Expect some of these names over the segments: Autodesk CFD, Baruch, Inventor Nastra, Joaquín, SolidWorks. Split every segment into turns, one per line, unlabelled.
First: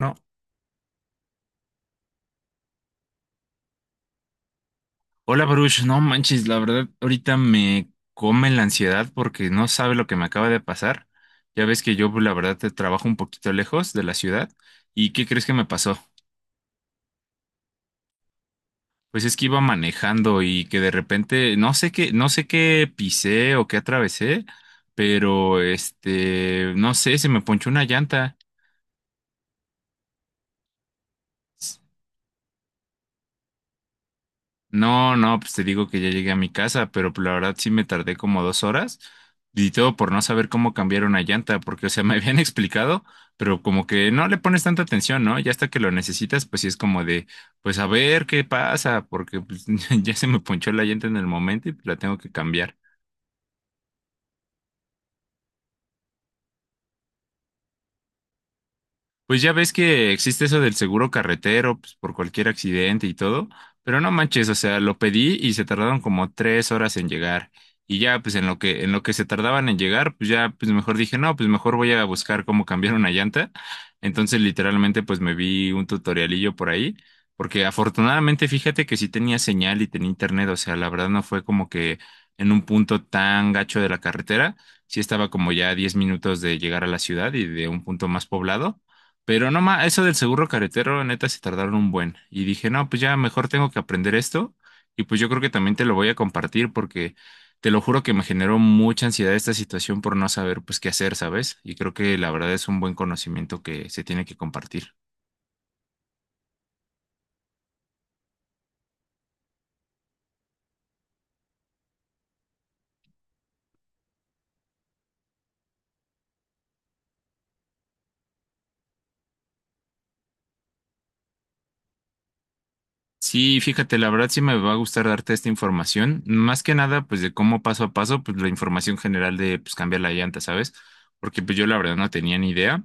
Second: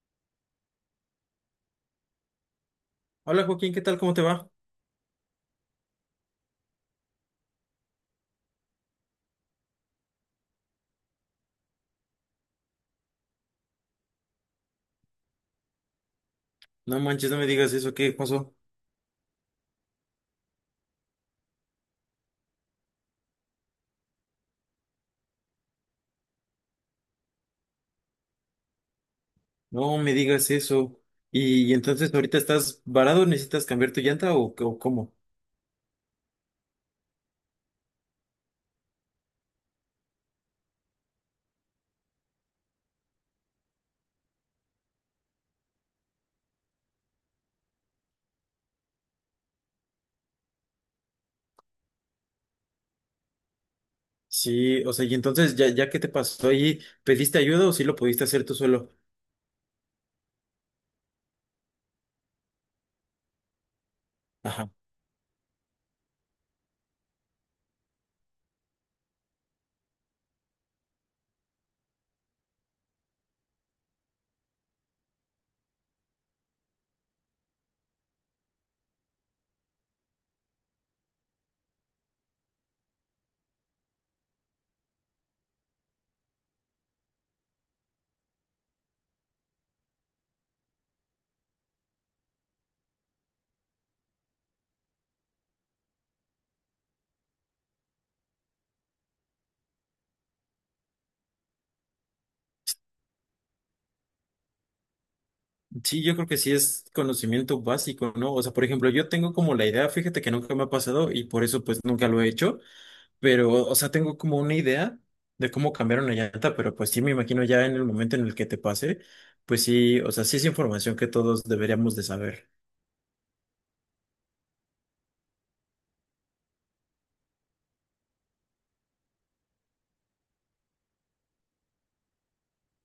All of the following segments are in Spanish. No,
Hola Joaquín, ¿qué tal? ¿Cómo te va?
hola Baruch, no manches, la verdad ahorita me come la ansiedad porque no sabe lo que me acaba de pasar. Ya ves que yo pues, la verdad te trabajo un poquito lejos de la ciudad. ¿Y qué crees que me pasó?
No manches, no me digas eso, ¿qué pasó?
Pues es que iba manejando y que de repente no sé qué, no sé qué pisé o qué atravesé, pero no sé, se me ponchó una llanta.
No me digas eso. Y entonces ahorita estás varado, ¿necesitas cambiar tu llanta o cómo?
No, no, pues te digo que ya llegué a mi casa, pero la verdad sí me tardé como 2 horas y todo por no saber cómo cambiar una llanta, porque, o sea, me habían explicado, pero como que no le pones tanta atención, ¿no? Ya hasta que lo necesitas, pues sí es como de, pues a ver qué pasa, porque pues, ya se me ponchó la llanta en el momento y la tengo que cambiar.
Sí, o sea, y entonces ya que te pasó ahí, ¿pediste ayuda o sí lo pudiste hacer tú solo?
Pues ya ves que existe eso del seguro carretero, pues, por cualquier accidente y todo, pero no manches, o
Ajá.
sea, lo pedí y se tardaron como 3 horas en llegar. Y ya, pues en lo que, se tardaban en llegar, pues ya, pues mejor dije, no, pues mejor voy a buscar cómo cambiar una llanta. Entonces, literalmente, pues me vi un tutorialillo por ahí, porque afortunadamente, fíjate que sí tenía señal y tenía internet, o sea, la verdad no fue como que en un punto tan gacho de la carretera, sí estaba como ya a 10 minutos de llegar a la ciudad y de un punto más poblado, pero no más, eso del seguro carretero, neta, se tardaron un buen. Y dije, no, pues ya mejor tengo que aprender esto. Y pues yo creo que también te lo voy a compartir porque te lo juro que me generó mucha ansiedad esta situación por no saber pues qué hacer, ¿sabes? Y creo que la verdad es un buen conocimiento que se tiene que compartir.
Sí, yo creo que sí es conocimiento básico, ¿no? O sea, por ejemplo, yo tengo como la idea, fíjate que nunca me ha pasado y por eso pues nunca lo he hecho. Pero, o sea, tengo como una idea de cómo cambiar una llanta, pero pues sí me imagino ya en el momento en el que te pase, pues sí, o sea, sí es información que todos deberíamos de saber.
Sí, fíjate, la verdad sí me va a gustar darte esta información. Más que nada, pues de cómo paso a paso, pues la información general de pues cambiar la llanta, ¿sabes? Porque pues yo la verdad no tenía ni idea.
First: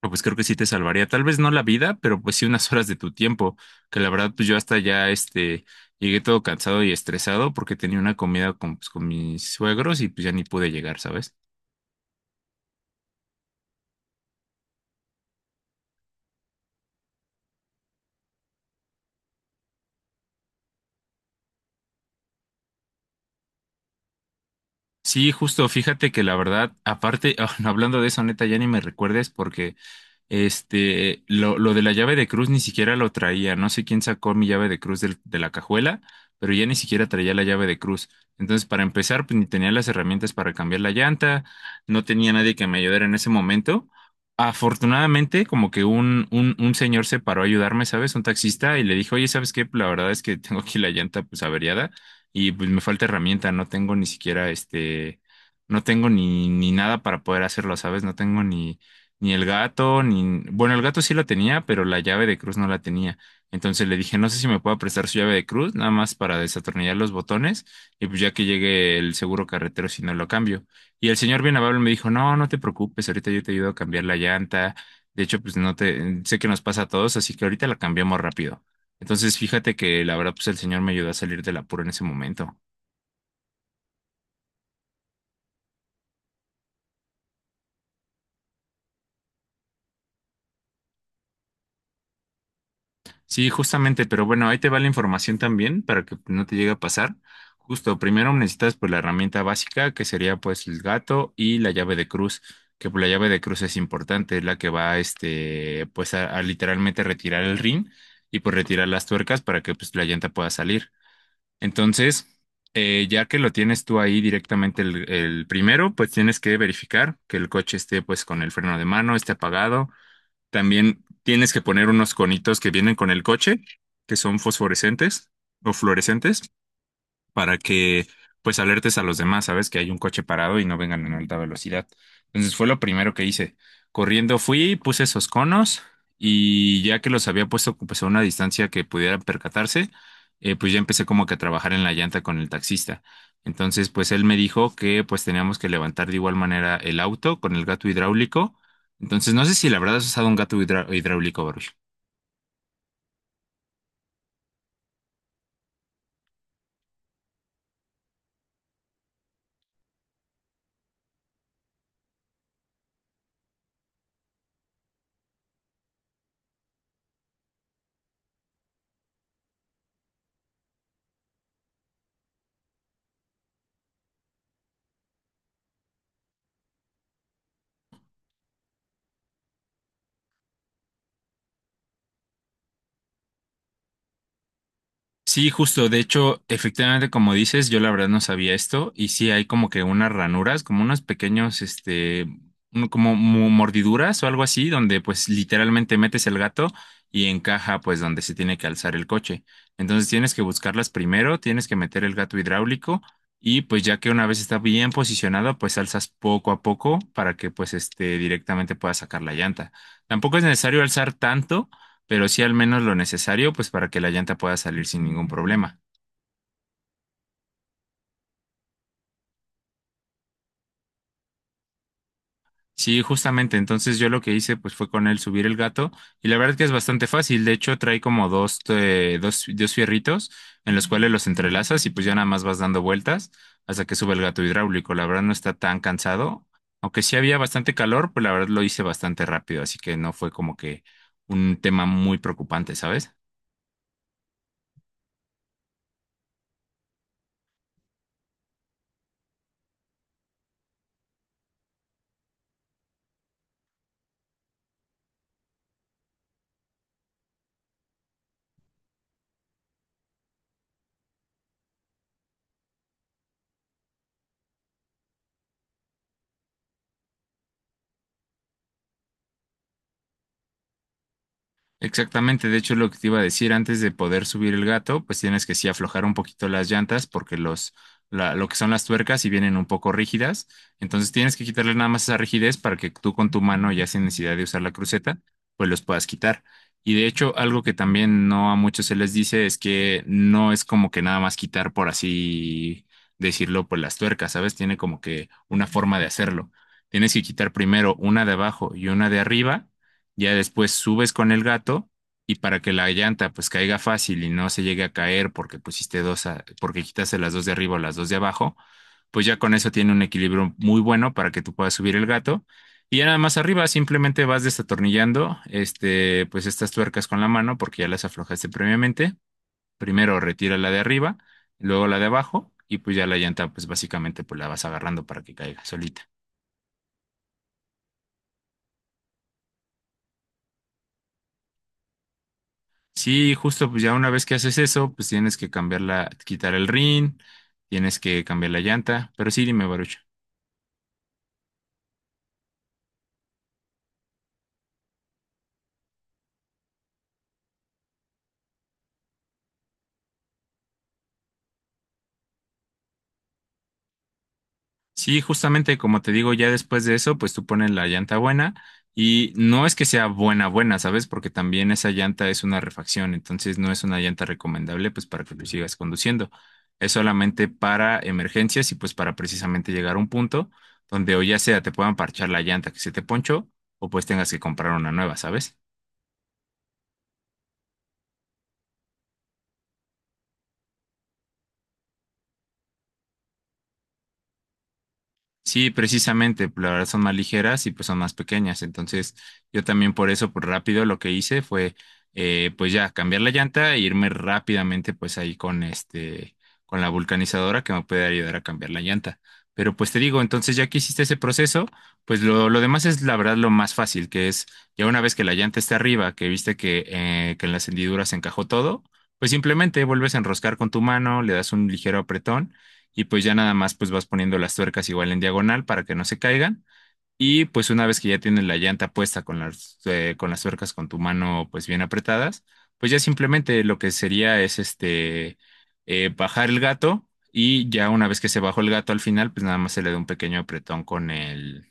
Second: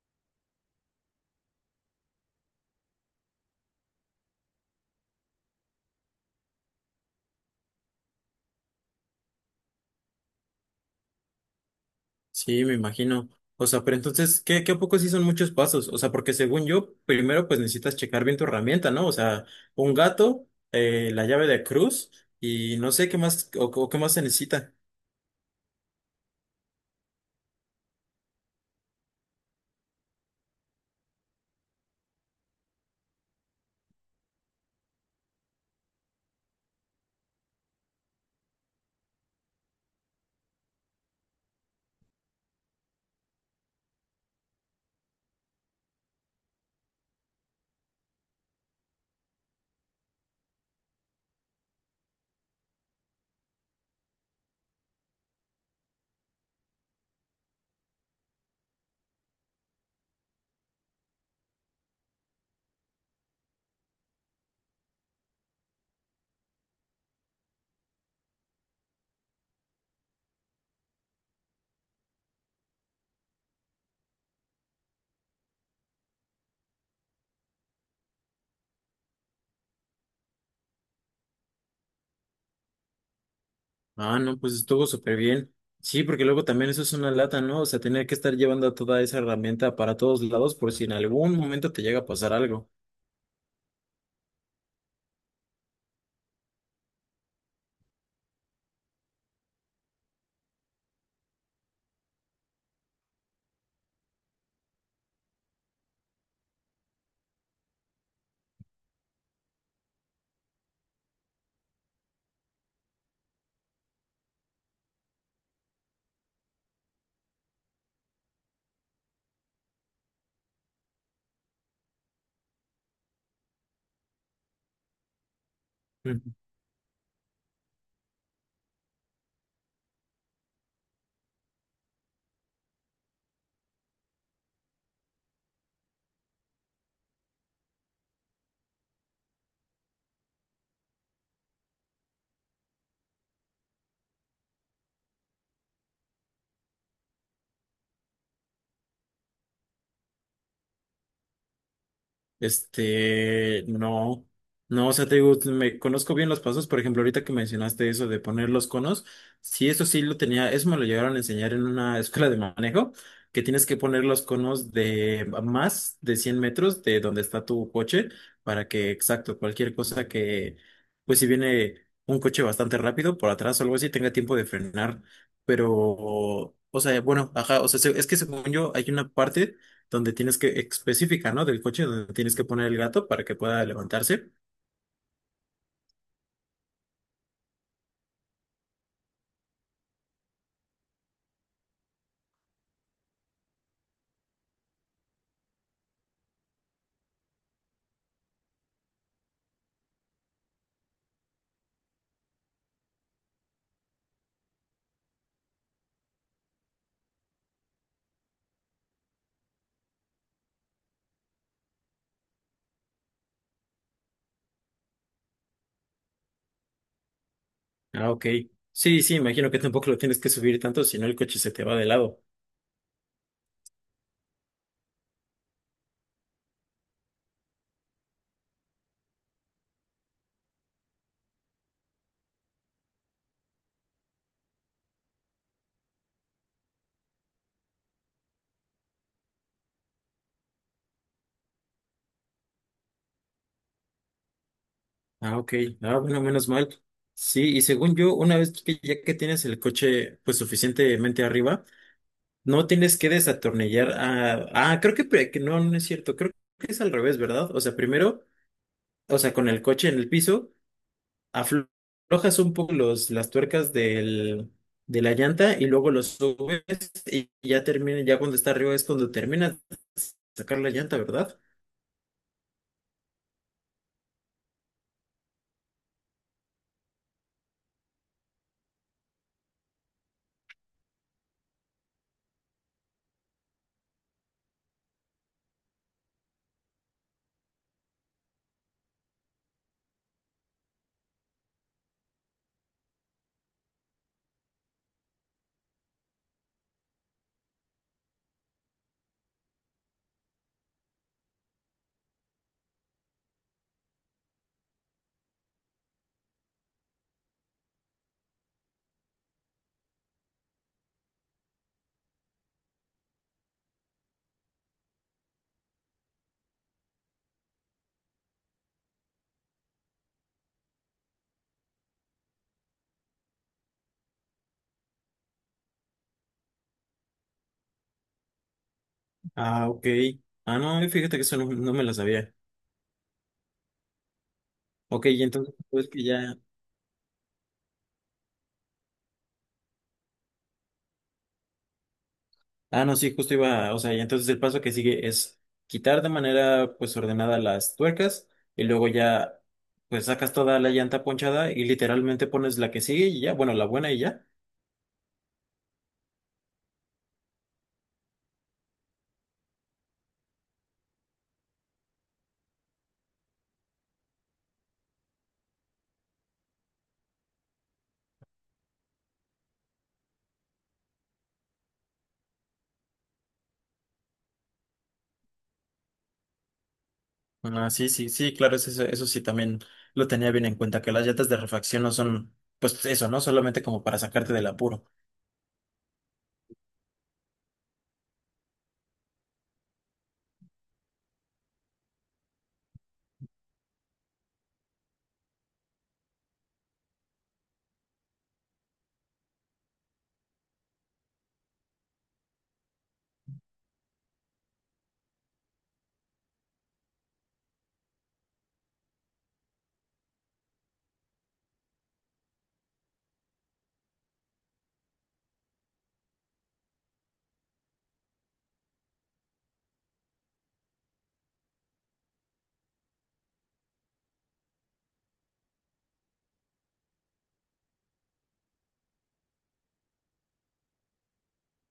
No, pues creo que sí te salvaría, tal vez no la vida, pero pues sí unas horas de tu tiempo, que la verdad pues yo hasta ya llegué todo cansado y estresado porque tenía una comida con, pues, con mis suegros y pues ya ni pude llegar, ¿sabes?
Sí, me imagino. O sea, pero entonces, ¿qué a poco sí son muchos pasos? O sea, porque según yo, primero pues necesitas checar bien tu herramienta, ¿no? O sea, un gato, la llave de cruz y no sé qué más, o qué más se necesita.
Sí, justo, fíjate que la verdad, aparte, ah, no, hablando de eso, neta, ya ni me recuerdes porque lo de la llave de cruz ni siquiera lo traía. No sé quién sacó mi llave de cruz de la cajuela, pero ya ni siquiera traía la llave de cruz. Entonces, para empezar, pues ni tenía las herramientas para cambiar la llanta, no tenía nadie que me ayudara en ese momento. Afortunadamente, como que un señor se paró a ayudarme, ¿sabes? Un taxista y le dijo, oye, ¿sabes qué? La verdad es que tengo aquí la llanta pues averiada y pues me falta herramienta, no tengo ni siquiera no tengo ni nada para poder hacerlo, ¿sabes? No tengo ni el gato, ni... Bueno, el gato sí la tenía, pero la llave de cruz no la tenía. Entonces le dije, no sé si me puede prestar su llave de cruz, nada más para desatornillar los botones, y pues ya que llegue el seguro carretero, si no lo cambio. Y el señor bien amable me dijo, no, no te preocupes, ahorita yo te ayudo a cambiar la llanta. De hecho, pues no te... Sé que nos pasa a todos, así que ahorita la cambiamos rápido. Entonces, fíjate que la verdad, pues el señor me ayudó a salir del apuro en ese momento.
Ah, no, pues estuvo súper bien. Sí, porque luego también eso es una lata, ¿no? O sea, tener que estar llevando toda esa herramienta para todos lados por si en algún momento te llega a pasar algo.
Sí, justamente, pero bueno, ahí te va la información también para que no te llegue a pasar. Justo, primero necesitas pues la herramienta básica que sería pues el gato y la llave de cruz, que pues, la llave de cruz es importante, es la que va este pues a literalmente retirar el rin y pues retirar las tuercas para que pues la llanta pueda salir. Entonces, ya que lo tienes tú ahí directamente el primero, pues tienes que verificar que el coche esté pues con el freno de mano, esté apagado. También tienes que poner unos conitos que vienen con el coche, que son fosforescentes o
Mm.
fluorescentes para que pues alertes a los demás, ¿sabes? Que hay un coche parado y no vengan en alta velocidad. Entonces fue lo primero que hice. Corriendo fui, puse esos conos y ya que los había puesto pues a una distancia que pudieran percatarse, pues ya empecé como que a trabajar en la llanta con el taxista. Entonces pues él me dijo que pues teníamos que levantar de igual manera el auto con el gato hidráulico. Entonces no sé si la verdad has usado un gato hidráulico, Baruch.
Este, no, no, o sea, te digo, me conozco bien los pasos, por ejemplo, ahorita que mencionaste eso de poner los conos, sí, eso sí lo tenía, eso me lo llegaron a enseñar en una escuela de manejo, que tienes que poner los conos de más de 100 metros de donde está tu coche, para que, exacto, cualquier cosa que, pues si viene un coche bastante rápido por atrás o algo así, tenga tiempo de frenar, pero, o sea, bueno, ajá, o sea, es que según yo, hay una parte donde tienes que, específica, ¿no? Del coche donde tienes que poner el gato para que pueda levantarse.
Sí, justo. De hecho, efectivamente, como dices, yo la verdad no sabía esto. Y sí hay como que unas ranuras, como unos pequeños, este, como mordiduras o algo así, donde pues literalmente metes el gato y encaja pues donde se tiene que alzar el coche. Entonces tienes que buscarlas primero, tienes que meter el gato hidráulico y pues ya que una vez está bien posicionado, pues alzas poco a poco para que pues este directamente puedas sacar la llanta. Tampoco es necesario alzar tanto, pero sí al menos lo necesario, pues para que la llanta pueda salir sin ningún problema.
Ah, ok. Sí, sí, imagino que tampoco lo tienes que subir tanto, si no el coche se te va de lado.
Sí, justamente, entonces yo lo que hice pues fue con él subir el gato y la verdad que es bastante fácil, de hecho trae como dos fierritos en los cuales los entrelazas y pues ya nada más vas dando vueltas hasta que sube el gato hidráulico, la verdad no está tan cansado, aunque sí había bastante calor, pues la verdad lo hice bastante rápido, así que no fue como que un tema muy preocupante, ¿sabes?
Ah, ok. Ah, bueno, menos mal. Sí, y según yo, una vez que ya que tienes el coche pues suficientemente arriba, no tienes que desatornillar a... Ah, creo que, que no, no es cierto. Creo que es al revés, ¿verdad? O sea, primero, o sea, con el coche en el piso. Aflojas un poco las tuercas de la llanta y luego los subes y ya termina, ya cuando está arriba es cuando terminas de sacar la llanta, ¿verdad?
Exactamente, de hecho lo que te iba a decir, antes de poder subir el gato, pues tienes que sí aflojar un poquito las llantas porque lo que son las tuercas sí vienen un poco rígidas, entonces tienes que quitarle nada más esa rigidez para que tú con tu mano, ya sin necesidad de usar la cruceta, pues los puedas quitar. Y de hecho, algo que también no a muchos se les dice es que no es como que nada más quitar por así decirlo, pues las tuercas, ¿sabes? Tiene como que una forma de hacerlo. Tienes que quitar primero una de abajo y una de arriba, ya después subes con el gato y para que la llanta pues caiga fácil y no se llegue a caer porque pusiste dos, porque quitaste las dos de arriba o las dos de abajo, pues ya con eso tiene un equilibrio muy bueno para que tú puedas subir el gato. Y ya nada más arriba simplemente vas desatornillando este, pues estas tuercas con la mano porque ya las aflojaste previamente. Primero retira la de arriba, luego la de abajo y pues ya la llanta pues básicamente pues la vas agarrando para que caiga solita.
Ah, ok. Ah, no, fíjate que eso no, no me lo sabía.
Sí, justo, pues ya una vez que haces eso, pues
Ok, y
tienes que
entonces pues que
cambiarla,
ya.
quitar el rin, tienes que cambiar la llanta, pero sí, dime, Baruch.
Ah, no, sí, justo iba, o sea, y entonces el paso que sigue es quitar de manera pues ordenada las tuercas y luego ya pues sacas toda la llanta ponchada y literalmente pones la que sigue y ya, bueno, la buena y ya.
Sí, justamente como te digo, ya después de eso, pues tú pones la llanta buena y no es que sea buena, buena, ¿sabes? Porque también esa llanta es una refacción, entonces no es una llanta recomendable, pues para que tú sigas conduciendo. Es solamente para emergencias y pues para precisamente llegar a un punto donde o ya sea te puedan parchar la llanta que se te ponchó o pues tengas que comprar una nueva, ¿sabes?
Ah, sí, sí, sí, claro, eso, eso sí también lo tenía bien en cuenta, que las llantas de refacción no son, pues eso, ¿no? Solamente como para sacarte del apuro.
Sí, precisamente, pues, la verdad son más ligeras y pues son más pequeñas. Entonces, yo también por eso, por rápido, lo que hice fue, pues ya, cambiar la llanta e irme rápidamente, pues ahí con este, con la vulcanizadora que me puede ayudar a cambiar la llanta. Pero pues te digo, entonces ya que hiciste ese proceso, pues lo demás es la verdad lo más fácil, que es ya una vez que la llanta está arriba, que viste que en las hendiduras se encajó todo, pues simplemente vuelves a enroscar con tu mano, le das un ligero apretón y pues ya nada más pues vas poniendo las tuercas igual en diagonal para que no se caigan y pues una vez que ya tienes la llanta puesta con las tuercas con tu mano pues bien apretadas, pues ya simplemente lo que sería es bajar el gato y ya una vez que se bajó el gato al final pues nada más se le da un pequeño apretón con el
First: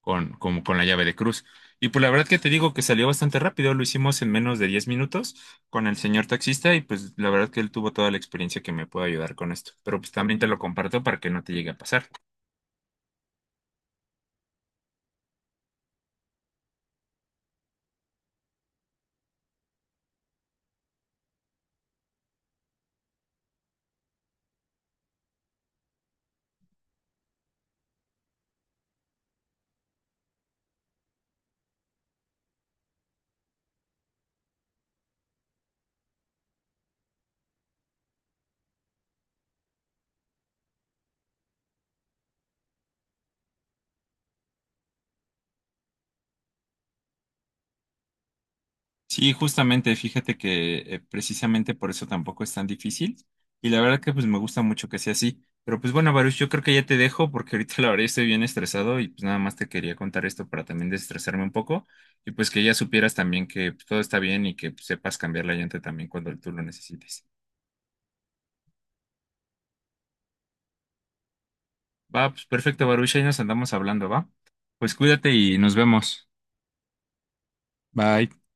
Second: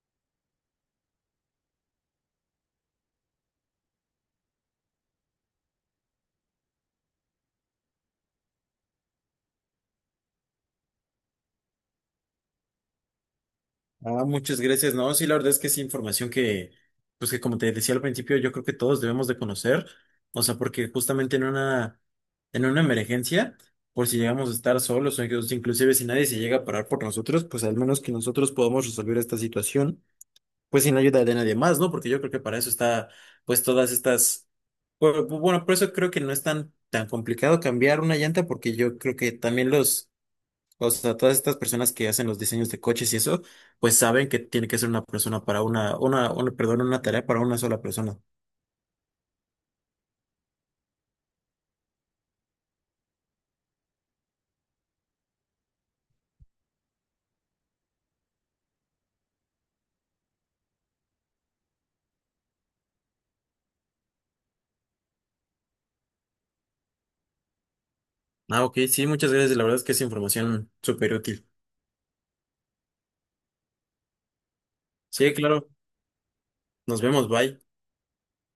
con, con, con la llave de cruz. Y pues la verdad que te digo que salió bastante rápido, lo hicimos en menos de 10 minutos con el señor taxista y pues la verdad que él tuvo toda la experiencia que me puede ayudar con esto. Pero pues también te lo comparto para que no te llegue a pasar.
Ah, muchas gracias, ¿no? Sí, la verdad es que es información que, pues que como te decía al principio, yo creo que todos debemos de conocer, o sea, porque justamente en una emergencia, por si llegamos a estar solos o inclusive si nadie se llega a parar por nosotros, pues al menos que nosotros podamos resolver esta situación, pues sin la ayuda de nadie más, ¿no? Porque yo creo que para eso está, pues todas estas, bueno, por eso creo que no es tan complicado cambiar una llanta, porque yo creo que también los, o sea, todas estas personas que hacen los diseños de coches y eso, pues saben que tiene que ser una persona para perdón, una tarea para una sola persona.
Sí, justamente, fíjate que precisamente por eso tampoco es tan difícil y la verdad que pues me gusta mucho que sea así. Pero pues bueno, Baruch, yo creo que ya te dejo porque ahorita la verdad estoy bien estresado y pues nada más te quería contar esto para también desestresarme un poco y pues que ya supieras también que pues, todo está bien y que pues, sepas cambiar la llanta también cuando tú lo necesites.
Ah, ok, sí, muchas gracias, la verdad es que es información súper útil.
Va, pues perfecto, Baruch, ahí nos andamos hablando, ¿va? Pues cuídate
Sí,
y
claro,
nos vemos.
nos vemos, bye.
Bye.